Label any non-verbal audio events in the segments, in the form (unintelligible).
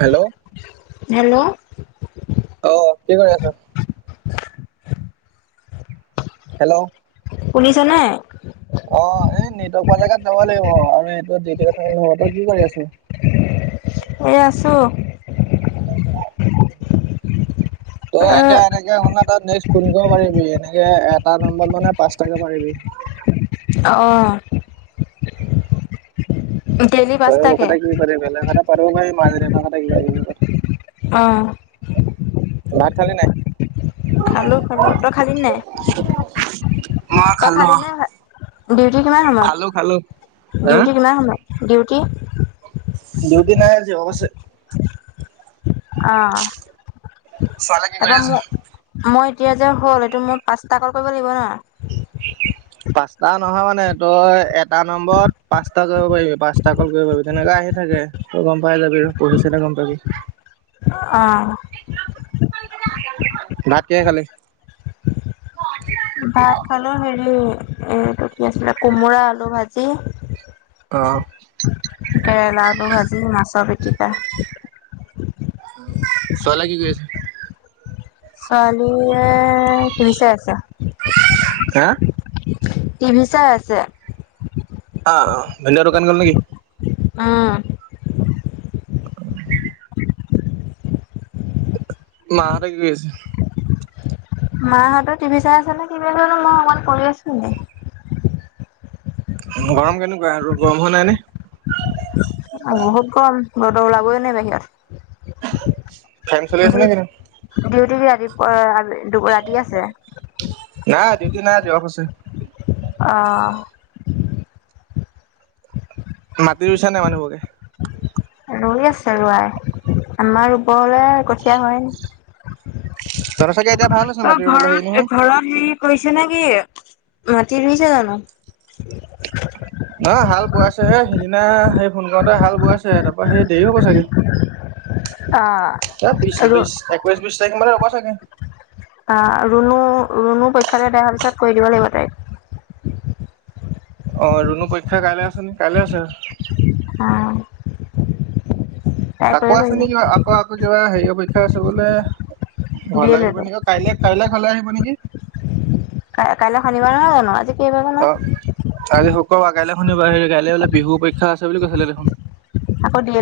Hello. Hello. অ কি কৰি আছা? হেল্ল'? শুনিছা নে? অ এ নিটক পোৱা জেগাত যাব লাগিব আৰু সেইটো যি তি কথা নহব তই কি কৰি আছ? এ আছোঁ। ত' এতিয়া এনেকে শুনাত। নেক্স ফোন কৰিব পাৰিবি এনেকে এটা নম্বৰত মানে পাঁচটাকে পাৰিবি। অ ডেইলি তই মোৰ পাঁচটাকে। কথা কি পাতিবি বেলেগ কথা পাতিব মা দেউতাৰ কিবা কিবি কথা। অহ ভাত খালে নাই? খালোঁ খালোঁ। তই খালি নাই? মই তই খালো খালি অ নাই ভখত? ডিউটি কিমান সময়ত? খালো খালো হা ডিউটি কিমান সময়ত ডিউটি? দিউতি নাই আজি অফ আছে। অ ছোৱালীয়ে কি কৰি তাৰপৰা আছে মই মই। টি হাজাৰ হ'ল এইটো মই পাঁচটা কল কৰিব লাগিব ন। পাঁচটা নহয় মানে তই এটা নম্বৰত পাঁচটা কৰিব পাৰিবি পাঁচটা। কল কৰিব পাৰিবি তেনেকে আহি থাকে তই গম পাই যাবি ৰ পঢ়ি চালে গম পাবি। অ', ভাত কিহে খালি? ভাত খালো হেৰি এইটো কি আছিলে কোমোৰা আলু ভাজি। অ কেৰেলা আলু ভাজি মাছৰ পিটিকা। চলা কি কৰি আছে? ছোৱালীয়ে তিভি চাই আছে। হা! টিভি চাই আছে। অ ভেন্দেউ দোকান গ'ল নেকি? উম। (inaudible) মাহঁতে কি কৰি আছে? মাহঁতৰ টিভি চাই আছে নে কি বুলি হলো মই অকণমান কৰি আছো দেই? গৰম কেনেকুৱা গৰম হোৱা নাই নেকি? অ বহুত কম ঘৰতো ওলাবই নেলাগে আউ। ফেন চলি আছে নে ডিউ- কেনে? ডিউটি ৰাতি আ দু ৰাতি আছে। নাই ডিউটি নাই আজি অফ আছে। অঁ। মাটি ৰুইছা নাই মানুহবোৰে? ৰৈ আছে ৰোৱাই, আমাৰ ওপৰলৈ কঠীয়া হয়। তহঁতৰ চাগে এতিয়া ভাল হৈছে তই মাটি ৰুবলৈ হেৰি ঘৰত নহয় ঘৰত হেৰি কৰিছে নে কি? মাটি ৰুইছে জানো। অ হাল বোৱাইছে হে সিদিনা সেই ফোন কৰতে হাল বোৱাইছে, তাৰপা সেই দেৰি হ'ব চাগে। অ' এ বিশ- ৰু বিশ একৈশ বিশ তাৰিখ মানে ৰব চাগে। আ ৰুণু ৰুণু পৰিক্ষাতে দেহাৰ পিছত কৰি দিব লাগিব তাই। অ ৰুণু পৰীক্ষা কাইলৈ আছে নেকি? কাইলৈ আছে? হা। আকৌ আছে নে কিবা আকৌ আকৌ কিবা হেৰি অপেক্ষা আছে বোলে? ঘাল দিয়ে লৈ আহিব যাব। নেকি অ কাইলে কাইলে ঘালে আহিব নেকি? কা -কাইলৈ শনিবাৰ নহয় জানো আজি কেই বাৰ জানো। অ, আজি শুক্ৰবাৰ, কাইলৈ শনিবাৰ হেৰি কাইলৈ বোলে বিহু পৰীক্ষা আছে বুলি কৈছিলে দেখোন। আকৌ ডি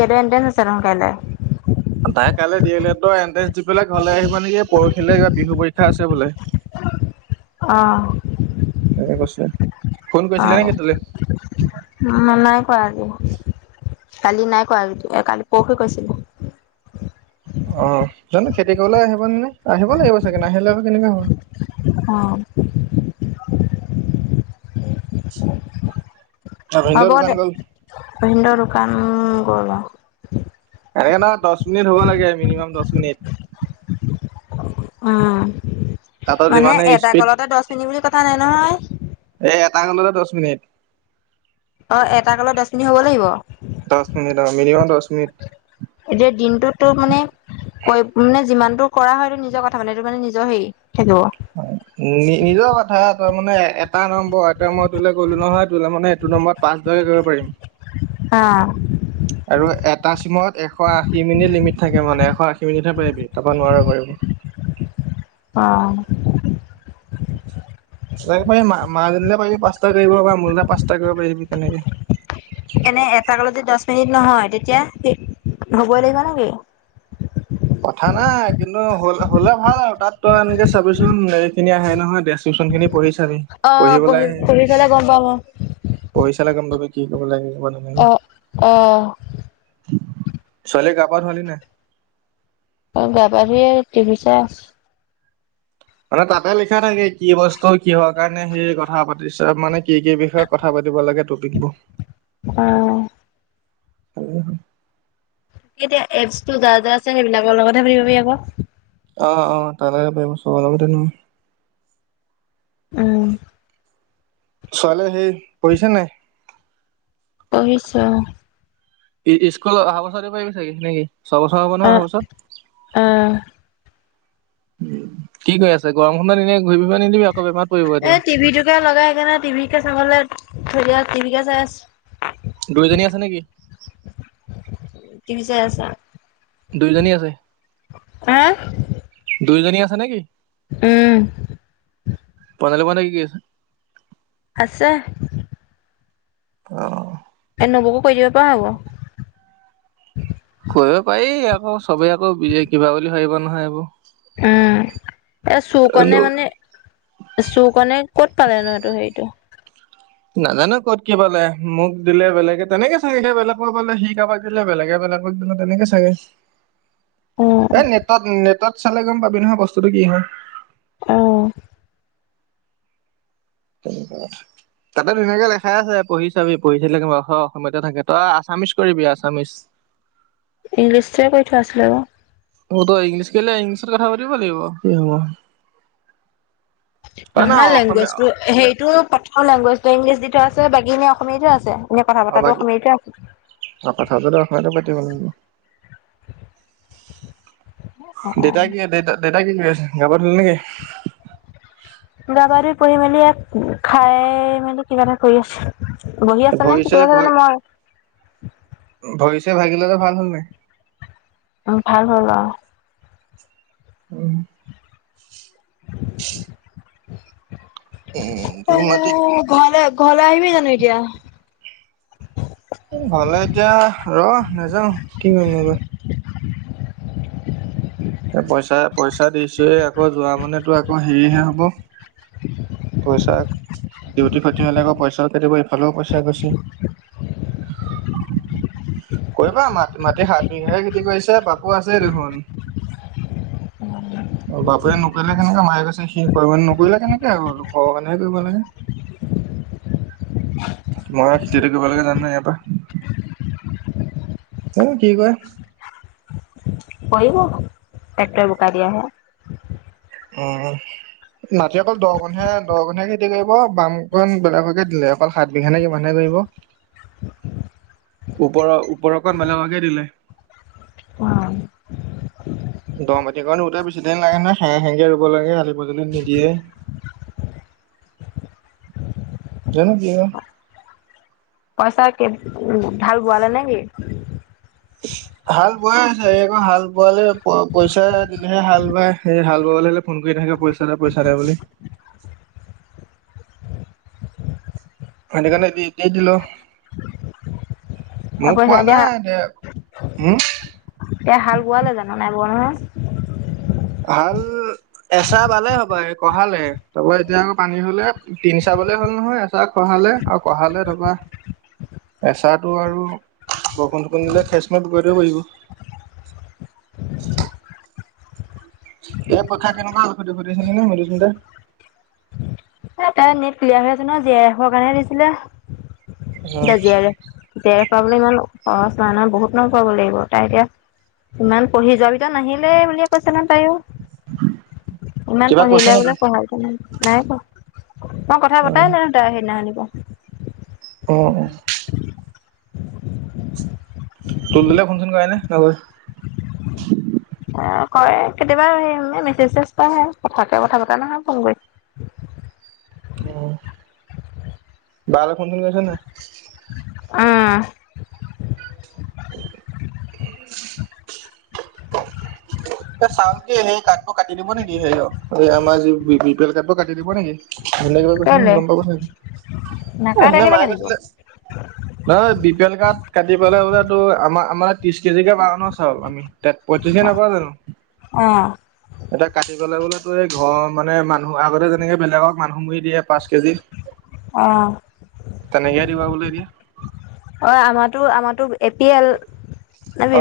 এ এড এণ্ট আছে কাইলে তাই কাইলৈ ডি এল এ তৰ এন্ট্ৰেন্ঞ্চ দি পেলাই ঘৰলে আহিবা নেকি পৰহিলৈ কিব বিহু পৰীক্ষা আছে। বোলে আহ এনেকে কৈছে ফোন কৰিছিলে নেকি তোলে? অ নাই কৱা একো কালি নাই কোৱা, কালি পৰখি কৈছিলো। অ, জানো খেতি কৰিবলে আহিব ন নে আহিব লাগিব চাগে ন আহিলে আকৌ কেনেকা হ'ব? অ। ভিনদেউ হ'ব দোকান দে গ'ল ভিন্দৰ দোকান গ'ল। শুনেত উম, তাহাঁতৰ মানে যিমানে এটা স্পীড কলতে দশ মিনিট বুলি কথা নাই নহয়। এ এটা হলে দশ মিনিট। অ এটা কালত দশ মিনিট হব লাগিব। দহ মিনিট অ' মিনিমাম দহ মিনিট। এতিয়া দিনটোটোত মানে কৈ মানে যিমানটো কৰা হয়টো নিজৰ কথা মানে এইটো মানে নিজৰ হেৰি থাকিব। নি নিজৰ কথা তাৰ মানে এটা নম্বৰ এয়া মই তোলে ক'লো নহয়, তোলে মানে এইটো নম্বৰত পাঁচ জনকে কৰিব পাৰিম। অ। আৰু এটা চিমত এশ আশী মিনিট লিমিট থাকে মানে এশ আশী মিনিটহে পা বি তাৰপৰা নোৱাৰ পাৰিব। অ। (unintelligible) তাক পাৰি মা মাজনী পাৰিবি পাঁচটা কৰিব বা মোৰনা পাঁচটা কৰিব পাৰিবি তেনেকে। এনে এটা কলত যদি দহ মিনিট নহয় তেতিয়া হ'বই লাগিব নেকি? কথা নাই কিন্তু হল হলে ভাল আৰু তাত তই এনেকে চাবিচোন হেৰি খিনি আহে নহয় দে খিনি পঢ়িছাবি অ পঢ়ি পঢ়িপেলাই পঢ়ি চালে গম পাম অ। পঢ়িছালে গম পাবি কি কব লাগে। অ ছোৱালীয়ে গা পা ধুলি নাই? গা পা ধুইয়ে টিভি চাই আছো। মানে তাতে লিখা থাকে কি বস্তু কিহৰ কাৰণে সেই কথা পাতিছ মানে কি কি বিষয়ে কথা পাতিব লাগে টপিকবোৰ অ উ এতিয়া এপটো যা যা আছে সেইবিলাকৰ লগতহে পাতিব পাবি আকৌ অ অ তাৰলগতে পাৰি চবৰ লগতে নোৱাৰি। আহ ছোৱালী সেই পঢ়িছে নাই? পঢ়িছে অ ই স্কুল অহা বছৰিব পাৰিবি চাগে নেকি ছবছৰ হব অ নহয় অহা বছত অ। উ কি ক আছে গৰম খনত এনে ঘূৰি ফুৰিব নিদিবি আকৌ বেমাৰত পৰিব এ এতিয়া টিভি টোকে লগাই সেইকাৰণে টিভিকে চাবলে ধৰি তিভিকে চাই আছো দুয়জনী আছে নেকি? টিভি চাই আছে দুইজনী আছে দুইজনী আছে নেকি? উম বনাল ম নে কি কৰি আছে আছে অ এ নোবকো কৈ দিব প হব অ চবেই আকৌ বি কিবা বুলি ভাবিব নহয় এইবৌ আহ এ চুকণে মানে চুকণে কত পালে ন এইটো হেৰিটো নাজানো কত কি পালে মোক দিলে বেলেগে তেনেকে চাগে বেলেগক পালে সি কাবাক দিলে বেলেগে বেলেগ এফালে আকৌ দিলে তেনেকেই চাগে অ এই নেটত নেটত চালে গম পাবি নহয় বস্তুটো কি হয়। অহ সেইটোৱে তাতে ধুনীয়াকে লেখাই আছে পঢ়ি চাবি পঢ়িছিলে অসমীয়াতে থাকে তই আছামিছ কৰিবি আচামিচ (inaudible) ইংলিছে কৈ থোৱা আছিলে বাও অ ত ইংলিছ কইলে ইংলিছত কথা পাতিব লাগিব কি হ'ব অ না নহয় অসমীয়া লেংগুৱেজ টো সেইটো প্ৰথম লেংগুৱেজটো ইংলিজ দি থোৱা আছে বাকীখিনি অসমীয়াতে আছে এনে কথা অ পতাতো বাকী অসমীয়াতে কথা আছে যদি অসমীয়াতে পাতিব লাগিব অ দেউতাই কি দেতা দেউতাই কি কৰি আছে গা পা ধুলে নেকি? গা পা ধুই পঢ়ি মেলি ইয়াক খাই মেলি কিবা এটা কৰি আছে। বহি আছে নে ভৰি কি কৰি চৰি আছে জানো ভৰি মই তে ভাগিনকা ভাল হল নাই উ ভাল হ'ল অ উম উম তোক মাতি আহ ঘৰলে ঘৰলে আহিবি জানো এতিয়া ভালে এতিয়া ৰ নেযাওঁ কি কৰিমগৈ এ পইচা পইচা দিছো এ আকৌ যোৱা মানেতো আকৌ হেৰিহে হব পইচা ডিউটি খতি হলে আকৌ পইচাও কাতিব ইফালেও পইচা গৈছে (unintelligible) কৰিবা মা মাটি সাত বিঘাই খেতি কৰিছে বাপু আছে দেখোন বাপুৰে নকৰিলে কেনেকে মায়ে কৈছে সি কৰিব নে নকৰে নকৰিলে কেনেকে হব ঘৰৰ কাৰণেহে কৰিব লাগে (inaudible) মই খেতিটো কৰিবলেকে যাম নে ইয়াৰ পৰা যানো কি কয়। কৰিব ট্ৰেক্টৰে বোকা দিয়াহে অ মাটি অকল দ কনহে দহ কনকে দিলে ক বামকণ বেলেগকে দিলে অকল সাত বিঘানে কিমানহে কৰি ব ওপৰৰ ওপৰকণ বেলেগকে দিলে। অ দ মাটি কন ৰুওতে বেছিদিন লাগে নহয় হেৰেঙা হেৰেঙাকে ৰুব লাগে আলি পজলি নিদিয়ে (inaudible) জানো কি হয়। পইচা কে হাল বোৱালা নে কি হাল বোৱাই হৈছে এই আকৌ হাল বোৱালে পইচা হে হাল বাই সেই হাল বাবলৈ হলে ফোন কৰি থাকে পইচা নাই পইচা নাই বুলি এনে কণে দি তি দিলো মোক পইচা কোৱা এতিয়া নাই উম এতিয়া হাল বোৱালে জানো নাই বোৱা নহয়। হাল এচাহ বালে হ'পাই কঢ়ালে তাপা এতিয়া আকৌ পানী হলে তিনচাহ কবলে ভাল নহয় এচাহ কঢ়ালে আৰু কঢ়ালে তাপা এচাটো আৰু বৰষুণ চকুন দিলে ফেচ মেচ কৰিব থব লাগিব (inaudible) এই পইখা কেনকা হল সুধিব দিছিলো নহয় মধুস্মিতা এটা নেট ক্লিয়াৰ হৈ আছে ন জি আইফৰ কাৰণহে দিছিলে অ এতিয়া G R F G R F পাবলৈ ইমান সহজ নহয় নহয় বহুত মান পোৱাব লাগিব তাই এতিয়া ইমান পঢ়ি যোৱাকিতা নাহিলে বুলিয়ে কৈছে নহয় তাইয়ো ইমান কিবা কৈছে পঢ়িলে নেকি বোলে পঢ়াইছে নে নাই পঢ়া মই কথা অ পতাই নাই তই সেইদিনা খনিপা অ তোল তোলে ফোন চোন কৰেনে। কয় কেতিয়াবা হে মেছেজ সেছেজেছ কথাকে কথা পতা নহয় ফোন কৰিলে অ বা লে ফোন চোন কৰিছ নাই। অ (unintelligible) এ চাও দে সেই কাৰ্ডটো কাটি দিব নেকি সেই আমাৰি বি পি এল কাৰটো কাটি দিব নেকি বেলেগ কিবা কৈছে ন কেলে গম পাবৈছে ন এ নাকাটে সেইদিনা কেলে মায়ে কাটিব কৈছিলে নহয় বি পি এল কাৰ্ড কাটি পেলাই বোলে। টো আমাৰ আমাৰ ত্ৰিশ কেজি কে বাগানৰ চাওল আমি তাত পইতেকে নাপাও জানো অ এয়া কাটিবলে বোলেতো এই ঘৰ মানে মানুহ আগতে যেনেকে বেলেগক মানুহ মুৰি দিয়ে পাঁচ কেজি অ তেনেকে দিব বোলে এতিয়া অ আমাটো আমাটো এপি এল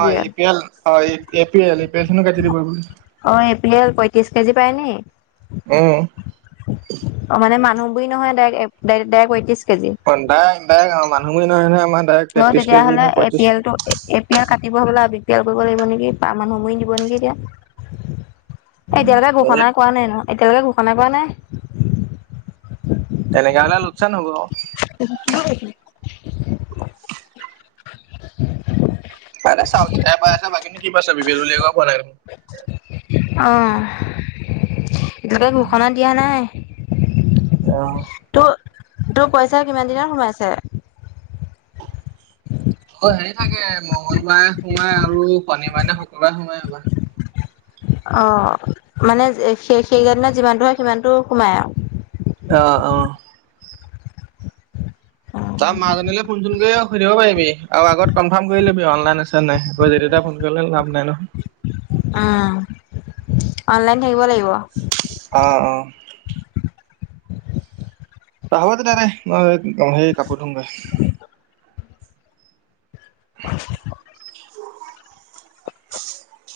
অ এ পি এল অ A P L A P L খনো কাতি দিব অ এ পি এল পয়ত্ৰিশ কেজি পায় নি অ অ মানে মানুহবোৰি নহয় ডাৰেক ডৰেক্ট অ দাইক দাইক মানুহবোই নহয় নহয় আমাৰ ডাইৰেক্ট অ তেত্ৰিশ কেজি তেতিয়াহ'লে নে এ পি পঁয়ত্ৰিশ এল টো এ পি এল কাটিব হবলা খিয়াল কৰিব লাগিব নেকি মানুহ ময় দিব নেকি এতিয়া এতিয়ালৈকে এনে ঘোষণা কৰা নাই ন এতিয়ালৈকে ঘোষণা কৰা নাই তেনেকা হলে লোকচান হ'ব কি (inaudible) (unintelligible) তাতে চাউলকিটাই পাই আছে বাকী নো কি পাইছে বি পি এল বোলি একো পোৱা নাই দেখোন অ এতিয়ালগে ঘোষণা দিয়া নাই অ তোৰ তোৰ পইচা কিমান দিনত সোমাইছে অ হেৰি থাকে মঙ্গলবাৰে সোমাই আৰু শনিবাৰনে শুকোবাই সোমাই আমাৰ অ মানে সেই সেইকেইদিনত যিমানটো হয় সিমানটো সোমাই আও অ অ তই মাজনিলে ফোন চোন কৰি অ সুধিব পাৰিবি আৰু আগত কনফাৰ্ম কৰি লবি অনলাইন আছে নাই যেতিয়া তেতিয়া ফোন কৰিলে লাভ নাই ন অ অনলাইন থাকিব লাগিব অ অ বা হব তিতিয়া দে মই সেই কাপোৰ ধুগে (unintelligible) (unintelligible)